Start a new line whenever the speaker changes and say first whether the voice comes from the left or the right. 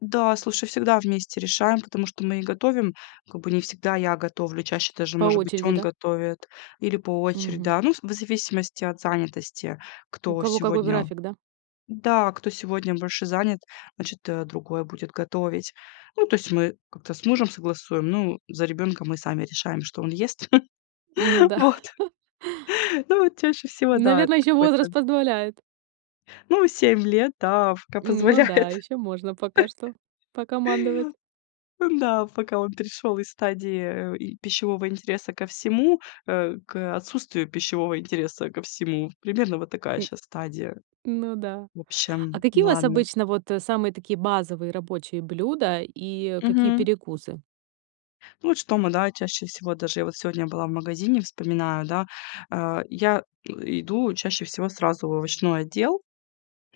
left: Да, слушай, всегда вместе решаем, потому что мы и готовим, как бы не всегда я готовлю, чаще даже,
right: По
left: может быть,
right: очереди,
left: он
right: да?
left: готовит или по очереди,
right: Мгм.
left: да. Ну, вз в зависимости от занятости,
right: У
left: кто
right: кого какой
left: сегодня,
right: график, да?
left: да, кто сегодня больше занят, значит, э, другой будет готовить. Ну, то есть мы как-то с мужем согласуем, ну, за ребёнка мы сами решаем, что он ест.
right: Ну да.
left: Вот, ну, вот чаще всего, да, это
right: Наверное, ещё возраст
left: какой-то
right: позволяет.
left: Ну, 7 лет. Да, в пока
right: Ну да,
left: позволяет.
right: ещё можно пока что покомандовать.
left: Ну да, пока он перешёл из стадии, э, э, пищевого интереса ко всему, э, к, отсутствию пищевого интереса ко всему. Примерно вот такая
right: М.
left: щас стадия.
right: Ну да.
left: В
right: А
left: общем,
right: какие у вас
left: ладно.
right: обычно вот, э, самые такие базовые рабочие блюда и какие
left: Мгм.
right: перекусы?
left: Ну, вот что мы чаще всего даже я вот сегодня была в магазине, вспоминаю, да, э, я, э, иду чаще всего сразу в овощной отдел.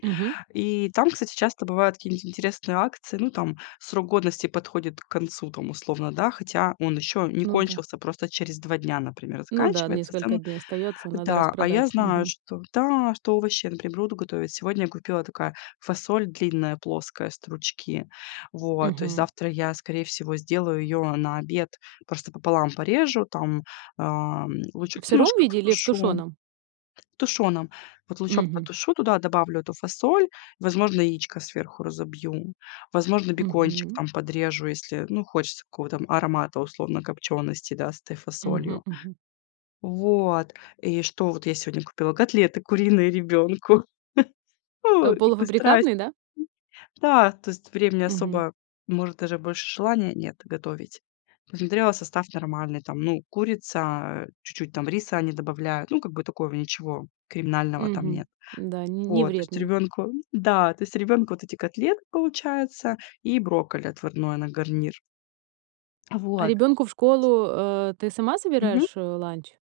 right: Мгм.
left: И там, кстати, часто бывают какие-нибудь интересные акции. Ну, там срок годности подходит к концу, там, условно, да, хотя он еще не
right: Ну да.
left: кончился, просто через 2 дня, например,
right: Ну да,
left: заканчивается, в
right: несколько
left: целом
right: дней остаётся, надо
left: да. А, я
right: распродать.
left: знаю,
right: Мгм.
left: что да, что овощи, например, буду готовить. Сегодня купила, такая фасоль длинная плоская, стручки, вот, то есть
right: Мгм.
left: завтра я, скорее всего, сделаю её на обед, просто пополам порежу, там, а, лучок
right: В сыром
left: немножко
right: виде или в
left: потушу
right: тушёном?
left: тушеным, вот, лучок
right: Мгм.
left: потушу, туда добавлю эту фасоль, возможно, яичко сверху разобью, возможно, бекончик
right: Мгм.
left: там подрежу, если, ну, хочется какого-то там аромата, условно, копчёности, да, с этой
right: Мгм
left: фасолью.
right: мгм.
left: Вот, и что, вот я сегодня купила- котлеты куриные ребёнку.
right: А,
left: Ох, как бы страсть.
right: полуфабрикатный, да?
left: Да, то есть времени
right: Мгм.
left: особо, может, даже больше желания нет готовить. Посмотрела, состав нормальный, там, ну, курица, чуть-чуть там риса они добавляют, ну, как бы такого ничего криминального там
right: Мгм.
left: нет.
right: Да, н не
left: Вот, то есть
right: вредный.
left: ребёнку да, то есть ребёнку вот эти котлеты получается и брокколи отварное на гарнир.
right: А
left: Вот.
right: ребёнку в школу, э, ты сама
left: Мгм.
right: собираешь, э, ланч?